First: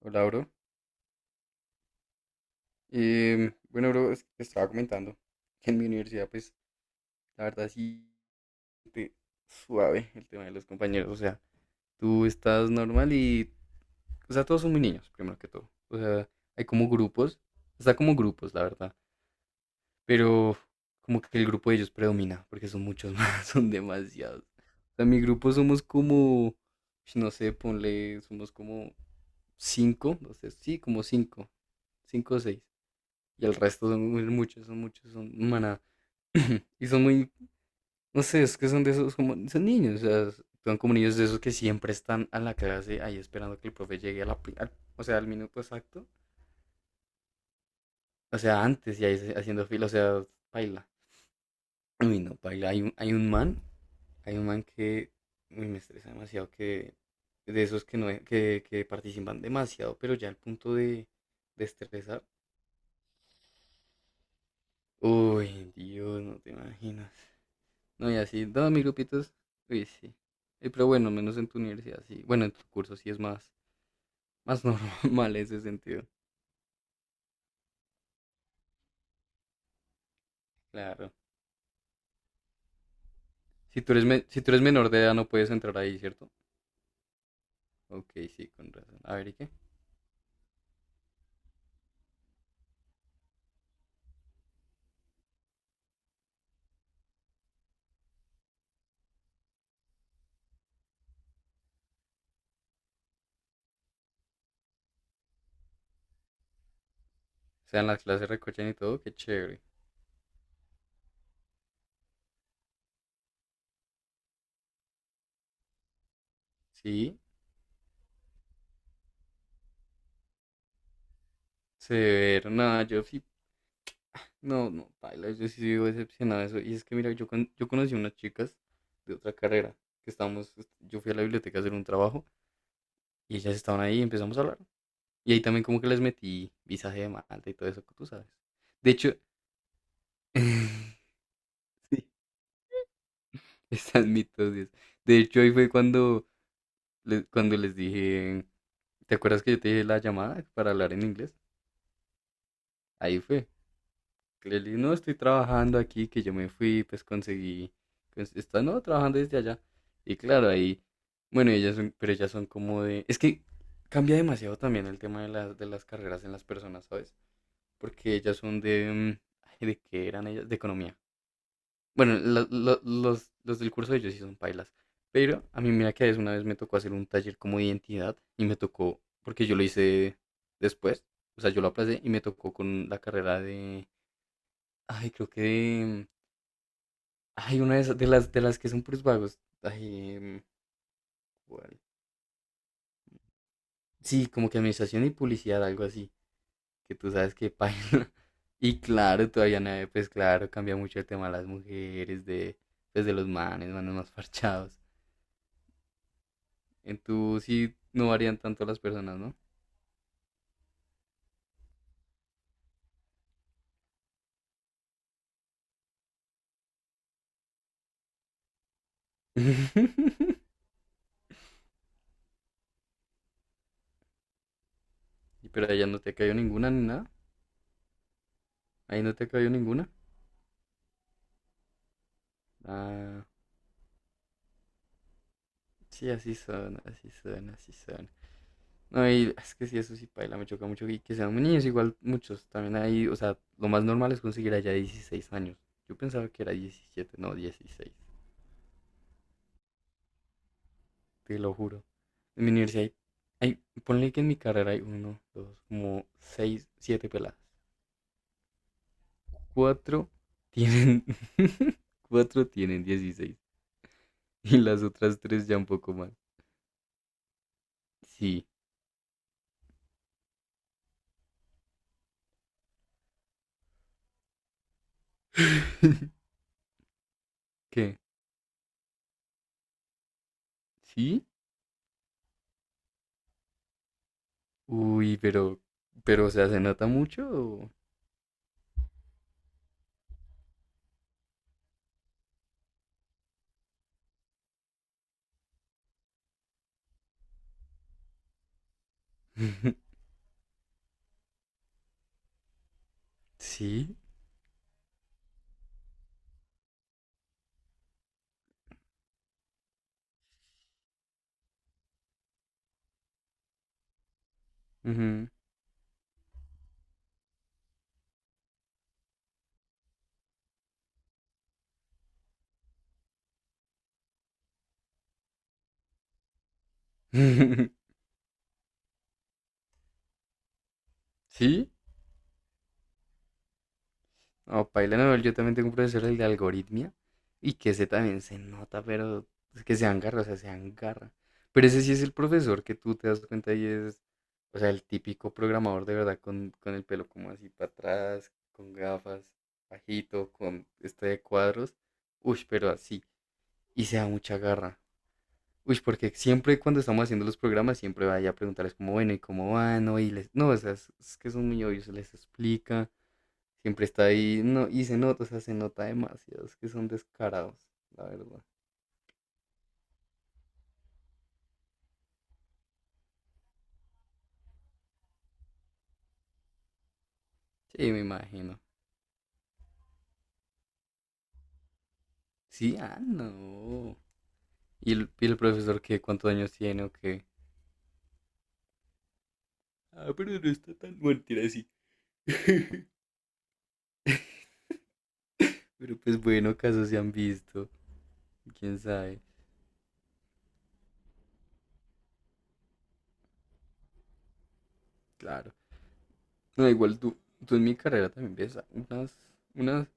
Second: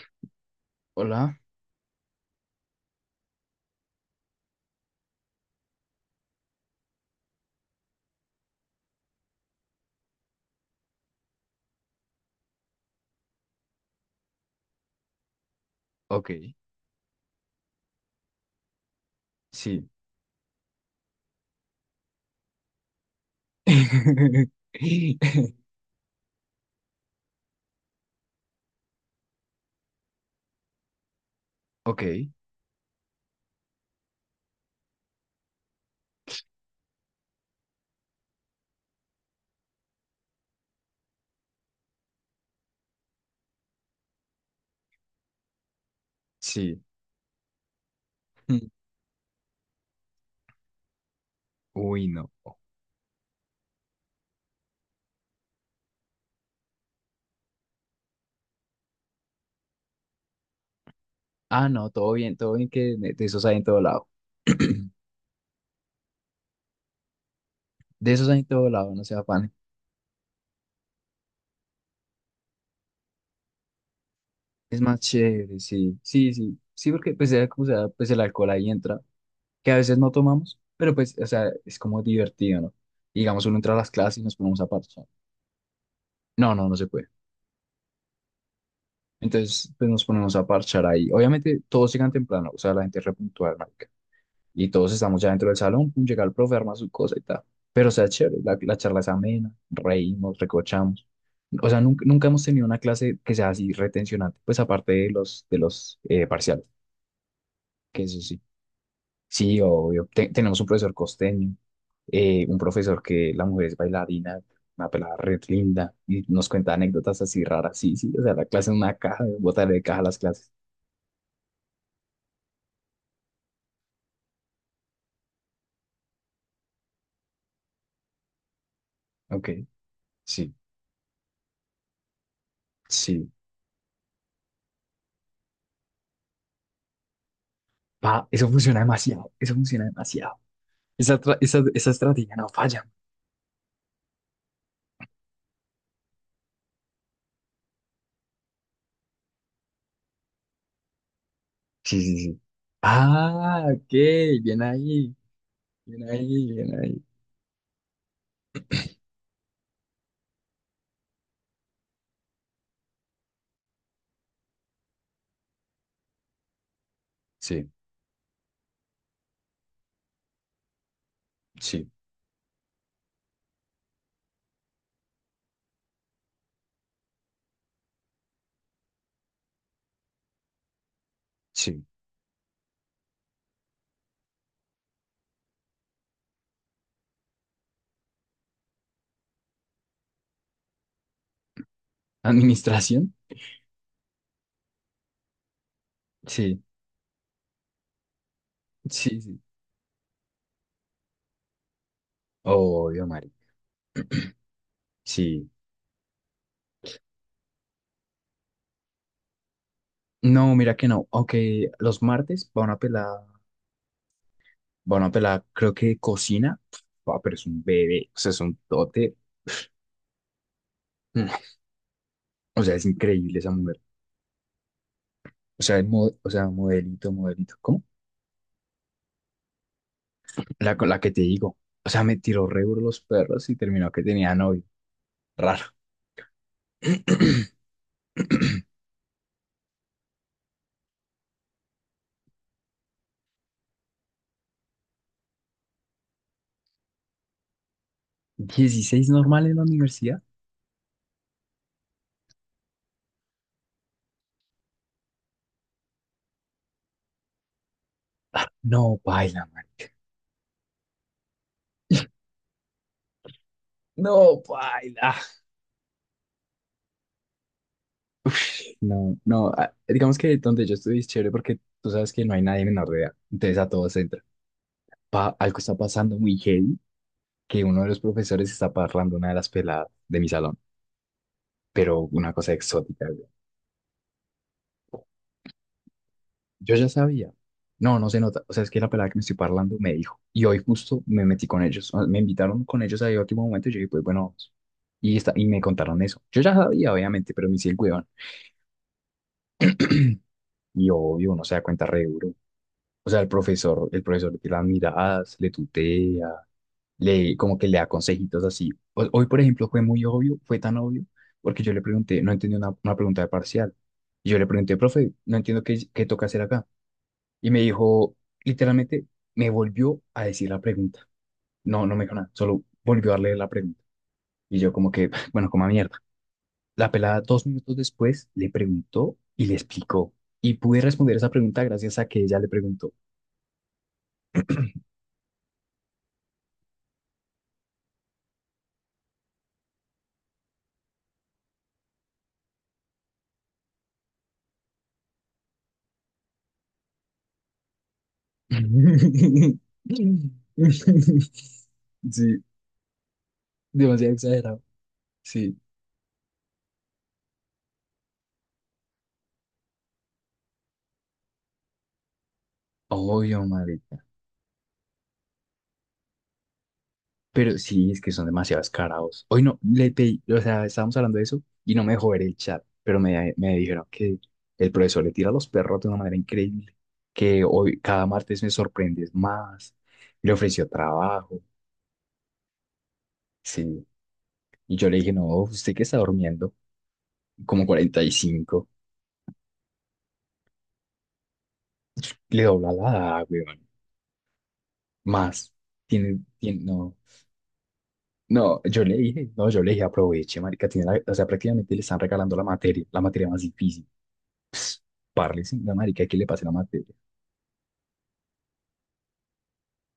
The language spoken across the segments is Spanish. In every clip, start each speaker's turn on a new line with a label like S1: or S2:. S1: Hola, bro.
S2: Hola,
S1: Bueno, bro, es que te estaba comentando que en mi universidad, pues, la verdad sí te suave el tema de los compañeros. O sea, tú estás normal y, o sea, todos son muy niños, primero que todo. O sea,
S2: ok,
S1: hay como grupos, está como grupos, la verdad.
S2: sí.
S1: Pero como que el grupo de ellos predomina, porque son muchos más, son demasiados. O sea, mi grupo somos como, no sé, ponle, somos como cinco, no sé, sí, como cinco,
S2: Ok,
S1: cinco o seis. Y el resto son muchos, son muchos, son manadas. Y son muy, no sé, es que son de esos como, son niños, o sea, son como niños de esos que siempre están a la clase ahí esperando que el profe llegue a o sea, al minuto exacto,
S2: sí.
S1: o sea, antes y ahí haciendo fila, o sea, baila.
S2: Uy,
S1: Uy,
S2: no.
S1: no, baila. Hay un man que, uy, me estresa demasiado, que de esos que no, que participan demasiado, pero ya al punto de
S2: Ah, no,
S1: estresar.
S2: todo bien que de esos hay en todo lado.
S1: Uy, Dios, no te imaginas. No,
S2: De
S1: y
S2: esos hay en
S1: así,
S2: todo
S1: todos mis
S2: lado, no se
S1: grupitos,
S2: afane.
S1: uy, sí. Pero bueno, menos en tu universidad, sí. Bueno, en tu curso sí es más
S2: Es más
S1: normal en
S2: chévere,
S1: ese
S2: sí,
S1: sentido.
S2: sí, sí. Sí, porque pues sea como sea, pues el alcohol ahí entra, que a veces no tomamos, pero
S1: Claro.
S2: pues, o sea, es como divertido, ¿no? Digamos, uno entra a
S1: Si
S2: las
S1: tú, eres
S2: clases y
S1: me-
S2: nos
S1: si tú eres
S2: ponemos a
S1: menor de
S2: parchar.
S1: edad no puedes entrar ahí, ¿cierto?
S2: No, no, no se puede.
S1: Ok, sí, con razón. A ver, ¿y qué? O
S2: Entonces, pues nos ponemos a parchar ahí. Obviamente, todos llegan temprano, o sea, la gente es repuntual, y todos estamos ya dentro del salón, pum, llega el profe, arma su cosa y tal. Pero o sea, chévere, la charla es amena, reímos, recochamos. O sea, nunca, nunca hemos tenido una clase que sea así retencionante, pues aparte de los parciales,
S1: sea, en las
S2: que eso
S1: clases
S2: sí.
S1: recochan y todo, qué
S2: Sí,
S1: chévere.
S2: obvio. Tenemos un profesor costeño, un profesor que la mujer es bailarina, una pelada red linda, y nos cuenta
S1: Sí,
S2: anécdotas así raras. Sí, sí, o sea, la clase es una caja, botar de caja las clases.
S1: severo. Nada, yo sí, no, no, paila, yo sí vivo decepcionado de eso. Y es que mira, yo conocí unas chicas de otra
S2: Ok,
S1: carrera que estábamos,
S2: sí,
S1: yo fui a la biblioteca a hacer un trabajo
S2: sí.
S1: y ellas estaban ahí y empezamos a hablar. Y ahí también como que les metí visaje de Malta y todo eso que tú sabes.
S2: Pa, eso funciona
S1: De hecho,
S2: demasiado, eso funciona demasiado. Esa
S1: sí,
S2: estrategia no falla.
S1: estás mitosis. De hecho, ahí fue cuando les dije, ¿te acuerdas que yo te dije la llamada para hablar en inglés?
S2: Sí, sí, sí.
S1: Ahí fue.
S2: Ah, ok,
S1: que Le
S2: bien
S1: dije, no,
S2: ahí,
S1: estoy trabajando aquí,
S2: bien
S1: que yo me
S2: ahí, bien
S1: fui,
S2: ahí.
S1: pues conseguí, pues, está, no, trabajando desde allá. Y claro, ahí, bueno, ellas son, pero ellas son como de, es que cambia demasiado también el tema de las carreras en las personas, ¿sabes?
S2: Sí,
S1: Porque ellas son de, ay, ¿de qué eran ellas? De economía.
S2: sí,
S1: Bueno, los del curso de ellos sí son pailas. Pero a mí, mira que a veces una vez me tocó hacer un taller como de identidad y me tocó, porque yo lo hice después, o sea, yo lo
S2: sí.
S1: aplacé y me tocó con la carrera de, ay, creo que de, ay, una de, de las que son puros vagos, ay, ¿cuál?
S2: ¿Administración?
S1: Sí, como que administración y publicidad, algo así,
S2: Sí,
S1: que tú sabes que paila. Y
S2: sí,
S1: claro,
S2: sí.
S1: todavía nadie, pues claro, cambia mucho el tema de las mujeres, de, pues
S2: Obvio,
S1: de los
S2: Mari.
S1: manes, más parchados.
S2: Sí.
S1: En tu sí no varían tanto las personas, ¿no?
S2: No, mira que no. Aunque los martes van a pelar, creo que cocina. Ah, pero es un bebé, o sea, es un tote. Mm. O sea, es increíble esa mujer.
S1: Y
S2: O
S1: Pero
S2: sea, el
S1: allá no te
S2: o
S1: cayó
S2: sea,
S1: ninguna ni nada.
S2: modelito, modelito. ¿Cómo?
S1: Ahí no te cayó ninguna.
S2: La, con la que te digo. O sea, me tiró re duro los
S1: Ah,
S2: perros y terminó que tenía novio. Raro.
S1: sí, así son, así son, así son. No, y es que sí, eso sí, paila, me choca mucho. Y que sean niños, igual muchos. También ahí, o sea, lo más normal es conseguir allá 16 años. Yo pensaba que era 17 no, 16.
S2: 16 normal en la universidad.
S1: Te lo juro. En mi universidad hay, ponle que en mi carrera hay uno, dos, como seis, siete peladas.
S2: No, baila, marica.
S1: cuatro tienen, Cuatro tienen 16
S2: No,
S1: y las
S2: baila.
S1: otras tres ya un poco más. Sí.
S2: No, no. Ah, digamos que donde yo estudié es chévere porque tú sabes que no hay nadie menor de edad. Entonces a todos entra. Pa- algo está pasando muy heavy que uno de
S1: ¿Qué?
S2: los profesores está parrando una de las peladas de mi salón.
S1: ¿Sí?
S2: Pero una cosa exótica.
S1: Uy, pero, o sea, ¿se
S2: Yo
S1: nota
S2: ya
S1: mucho?
S2: sabía.
S1: ¿O?
S2: No, no se nota. O sea, es que la pelada que me estoy parlando me dijo. Y hoy justo me metí con ellos. O sea, me invitaron con ellos ahí a último momento y yo dije, pues bueno, vamos. Y, está, y me contaron eso. Yo ya sabía, obviamente, pero me hice el huevón. Y obvio, uno se da cuenta re duro. O sea,
S1: ¿Sí?
S2: el profesor te las miradas, le tutea, le, como que le da consejitos así. Hoy, por ejemplo, fue muy obvio, fue tan obvio, porque yo le pregunté, no entendí una pregunta de parcial. Y yo le pregunté, profe,
S1: Ujú.
S2: no entiendo qué toca hacer acá. Y me dijo, literalmente, me volvió a decir la pregunta. No, no me dijo nada, solo volvió a leer la pregunta. Y yo como que, bueno, como a mierda. La pelada 2 minutos después le preguntó y le explicó. Y pude responder esa pregunta
S1: ¿Sí?
S2: gracias a que ella le preguntó.
S1: No, paila, no, yo también tengo un profesor el de algoritmia y que ese también se nota, pero es que se agarra, o sea, se agarra. Pero ese sí es el profesor que tú te das cuenta y es, o sea, el típico programador de verdad con el pelo como así para atrás, con gafas, bajito, con este de cuadros.
S2: Sí,
S1: Uy, pero así. Y se da
S2: demasiado
S1: mucha
S2: exagerado.
S1: garra.
S2: Sí,
S1: Uy, porque siempre cuando estamos haciendo los programas, siempre vaya a preguntarles como, bueno, ¿y cómo van? No, y les. No, o sea, es que son muy obvios, se les explica.
S2: obvio,
S1: Siempre
S2: marica.
S1: está ahí, no, y se nota, o sea, se nota demasiado, es que son
S2: Pero
S1: descarados,
S2: sí, es
S1: la
S2: que son
S1: verdad.
S2: demasiado carados. Hoy no, le pedí, o sea, estábamos hablando de eso y no me dejó ver el chat, pero me dijeron que el profesor le tira a los perros de una manera increíble, que hoy,
S1: Sí, me
S2: cada martes me
S1: imagino.
S2: sorprendes más. Le ofreció trabajo,
S1: Sí, ah,
S2: sí.
S1: no.
S2: Y yo
S1: ¿Y
S2: le
S1: el,
S2: dije, no,
S1: y el
S2: usted
S1: profesor
S2: que está
S1: qué? ¿Cuántos años
S2: durmiendo,
S1: tiene o qué?
S2: como 45,
S1: Ah, pero no está tan mentira así.
S2: le dobla la edad, weón. Más,
S1: Pero
S2: tiene,
S1: pues bueno,
S2: tiene,
S1: casos
S2: no,
S1: se han visto,
S2: no,
S1: quién
S2: yo le
S1: sabe.
S2: dije, no, yo le dije, aproveche, marica, tiene la- o sea, prácticamente le están regalando la materia más difícil. Parle
S1: Claro.
S2: sí, la marica, ¿qué le pasa a la
S1: No,
S2: materia?
S1: igual tú en mi carrera también ves unas,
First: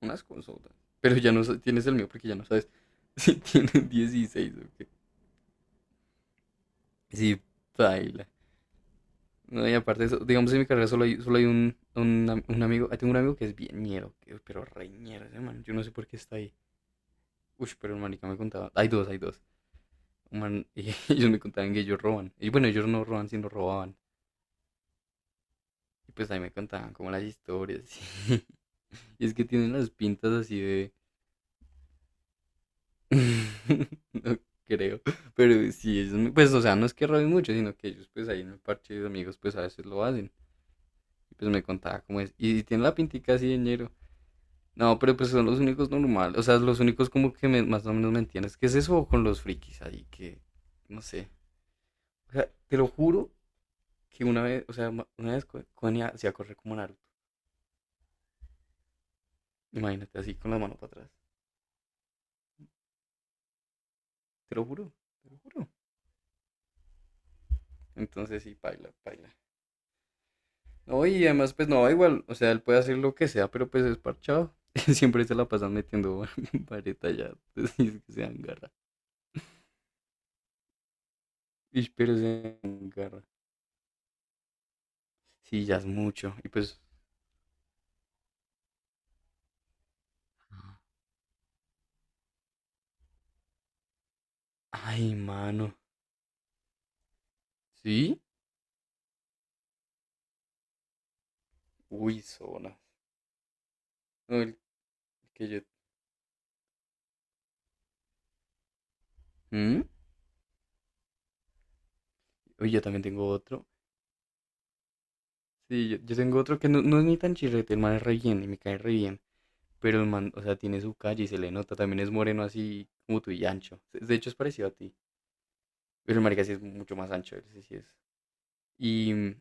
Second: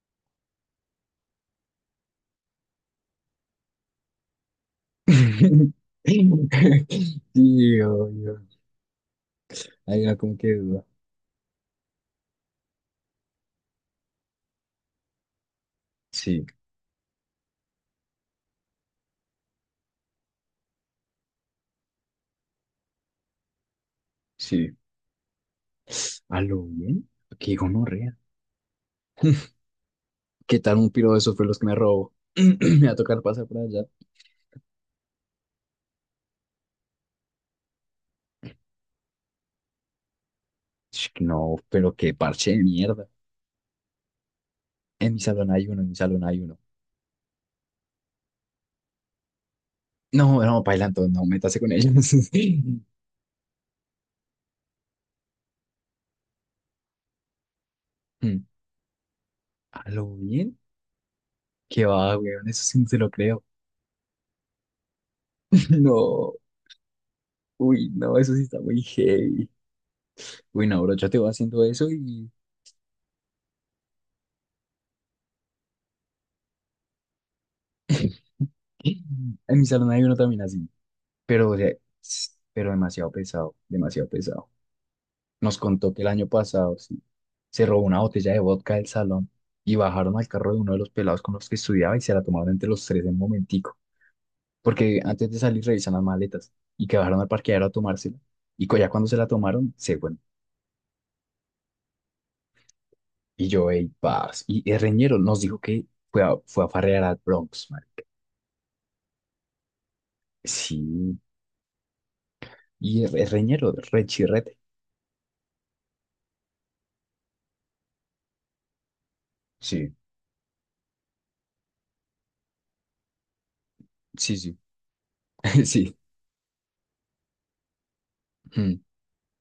S1: unas consultas. Pero ya no tienes el mío porque ya no sabes si tienen 16 o qué. Sí,
S2: Sí,
S1: baila.
S2: obvio.
S1: No, y aparte,
S2: Ahí
S1: de
S2: no
S1: eso,
S2: como
S1: digamos,
S2: que
S1: en mi
S2: duda.
S1: carrera solo hay un amigo. Ahí tengo un amigo que es bien ñero, pero reñero ese man. Yo no sé por qué está
S2: Sí,
S1: ahí. Uy, pero el marica me contaba. Hay dos, hay dos. Un man, y ellos me contaban que ellos roban. Y bueno, ellos no roban, sino robaban.
S2: sí.
S1: Y pues ahí
S2: ¿A
S1: me
S2: lo
S1: contaban
S2: bien?
S1: como las
S2: Qué
S1: historias.
S2: gonorrea.
S1: Y es que tienen las pintas
S2: ¿Qué
S1: así
S2: tal un
S1: de.
S2: piro de esos fue los que me robó? Me va a tocar pasar por allá.
S1: No creo. Pero sí, ellos, pues, o sea, no es que roben mucho, sino que ellos, pues ahí en el parche de amigos, pues a veces lo hacen.
S2: Sh,
S1: Y pues
S2: no,
S1: me
S2: pero
S1: contaba
S2: qué
S1: cómo es.
S2: parche de
S1: Y tienen la
S2: mierda.
S1: pintica así de ñero. No,
S2: En
S1: pero
S2: mi
S1: pues son
S2: salón
S1: los
S2: hay uno, en
S1: únicos
S2: mi salón
S1: normales,
S2: hay
S1: o sea,
S2: uno.
S1: los únicos como que más o menos me entiendes. ¿Qué es eso con los frikis ahí? Que,
S2: No, no,
S1: no
S2: bailando, no,
S1: sé.
S2: métase con ellos.
S1: O sea, te lo juro que una vez, o sea, una vez Connie hacía correr como Naruto.
S2: Mm. ¿A lo
S1: Imagínate, así con
S2: bien?
S1: la mano para atrás.
S2: ¿Qué va, weón? Eso sí no se lo creo.
S1: Te lo juro, te lo juro.
S2: No, uy, no, eso sí
S1: Entonces sí,
S2: está muy
S1: paila, paila.
S2: heavy. Uy, no, bro,
S1: No,
S2: yo te
S1: y
S2: voy
S1: además,
S2: haciendo
S1: pues
S2: eso
S1: no, igual,
S2: y
S1: o sea, él puede hacer lo que sea, pero pues es parchado. Siempre se la pasan metiendo vareta ya, entonces es que se dan garra.
S2: en mi salón hay uno también así, pero, o sea,
S1: Ish, pero se
S2: pero
S1: dan
S2: demasiado
S1: garra.
S2: pesado, demasiado pesado. Nos
S1: Sí, ya es
S2: contó que el año
S1: mucho. Y
S2: pasado,
S1: pues,
S2: sí, se robó una botella de vodka del salón y bajaron al carro de uno de los pelados con los que estudiaba y se la tomaron entre los tres en un momentico, porque
S1: ay,
S2: antes de salir
S1: mano.
S2: revisan las maletas y que bajaron al parqueadero a tomársela.
S1: ¿Sí?
S2: Y ya cuando se la tomaron, se fueron.
S1: Uy, zona.
S2: Y yo, ey,
S1: No,
S2: paz.
S1: el
S2: Y el reñero nos
S1: que
S2: dijo
S1: yo.
S2: que fue a farrear al Bronx, man.
S1: ¿Mm?
S2: Sí,
S1: Uy, yo también
S2: y el,
S1: tengo
S2: el
S1: otro.
S2: reñero, rechirrete.
S1: Sí, yo tengo otro que no, no es ni tan chirrete, el man es re bien y me cae re bien.
S2: Sí,
S1: Pero el man, o sea, tiene su calle y se le nota. También es moreno así como tú y ancho. De hecho, es
S2: sí, sí,
S1: parecido a ti.
S2: sí.
S1: Pero el marica sí es mucho más ancho, él sí, sí es. Y,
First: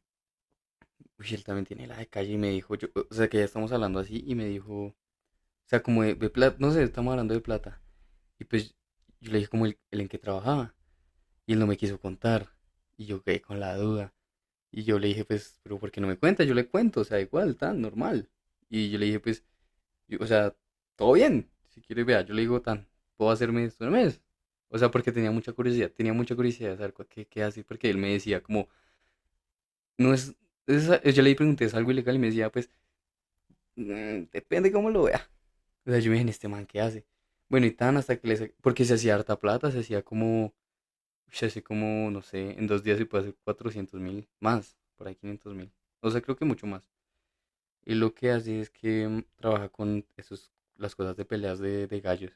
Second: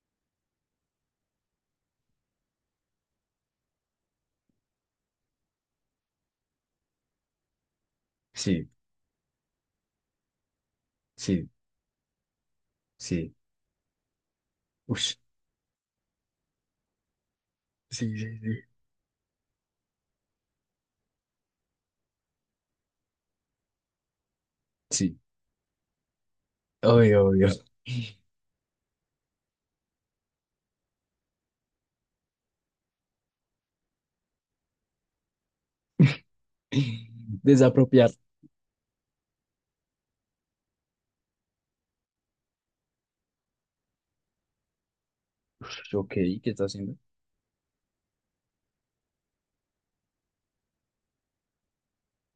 S1: uy, él también tiene la de calle y me dijo, yo, o sea, que ya estamos hablando así y me dijo, o sea, como de, plata, no sé, estamos hablando de plata. Y
S2: うん。Sí,
S1: pues yo le dije como el en que trabajaba
S2: sí,
S1: y él no me quiso contar. Y
S2: sí.
S1: yo
S2: Sí.
S1: quedé con la duda. Y yo le
S2: Ush,
S1: dije, pues, pero ¿por qué no me cuenta? Yo le cuento, o sea, igual, tan
S2: sí,
S1: normal.
S2: sí, sí.
S1: Y yo le dije, pues, o sea, todo bien. Si quiere, vea, yo le digo, tan, puedo hacerme esto en el mes. O sea, porque
S2: Sí.
S1: tenía mucha curiosidad de saber
S2: Obvio,
S1: qué,
S2: obvio.
S1: hace, porque él me decía, como, no es, yo le pregunté, ¿es algo ilegal? Y me decía, pues, depende cómo lo vea. O sea, yo me dije, ¿este man qué hace? Bueno, y tan
S2: Desapropiar.
S1: hasta que porque se hacía harta plata, se hacía como, no sé, en 2 días se puede hacer 400.000 más, por ahí 500.000.
S2: Ush, ok,
S1: O sea, creo que
S2: ¿qué está
S1: mucho más.
S2: haciendo?
S1: Y lo que hace es que trabaja con esos, las cosas de peleas de gallos.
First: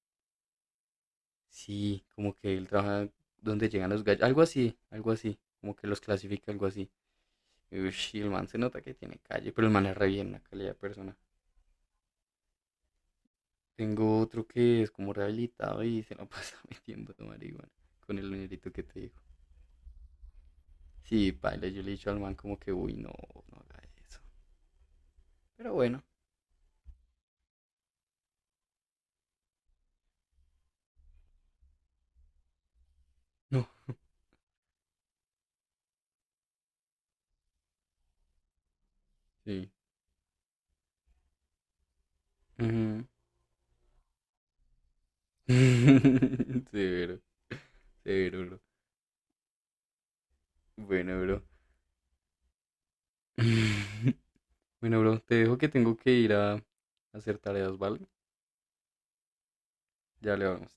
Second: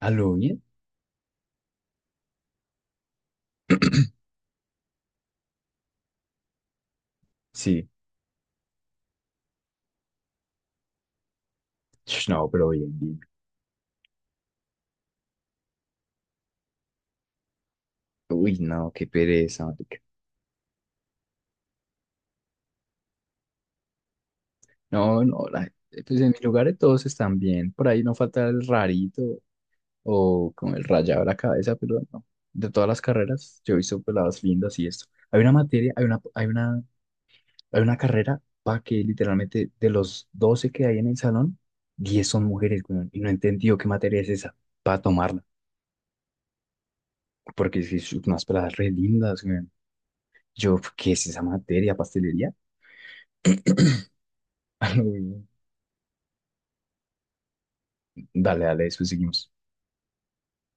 S2: ¿A lo bien?
S1: Sí, como que él trabaja donde llegan los gallos. Algo así, algo así. Como que los clasifica, algo así.
S2: Sí.
S1: Ush, y el man se nota que tiene calle, pero el man es re bien, una calidad de persona.
S2: Ush, no, pero bien, bien.
S1: Tengo otro que es como rehabilitado y se lo pasa metiendo de marihuana con el
S2: Uy,
S1: dinerito que
S2: no,
S1: te
S2: qué
S1: digo.
S2: pereza, marica.
S1: Sí, paila, yo le he dicho al man como que, uy, no, no haga eso.
S2: No, no,
S1: Pero bueno,
S2: pues en mi lugar todos están bien. Por ahí no falta el rarito o con el rayado de la cabeza, pero no. De todas las carreras,
S1: no.
S2: yo he visto peladas lindas y esto. Hay una materia, hay una, hay una Hay una carrera para que literalmente
S1: Sí.
S2: de los 12 que hay en el salón, 10 son mujeres,
S1: Ujú.
S2: weón, y no he entendido qué materia es esa para tomarla,
S1: Severo.
S2: porque si es que son unas
S1: Severo, bro.
S2: peladas re lindas, weón. Yo, ¿qué
S1: Bueno,
S2: es esa
S1: bro.
S2: materia? ¿Pastelería?
S1: Bueno, bro, te dejo que tengo que ir a hacer tareas, ¿vale?
S2: Dale, dale, después seguimos.
S1: Ya le vamos.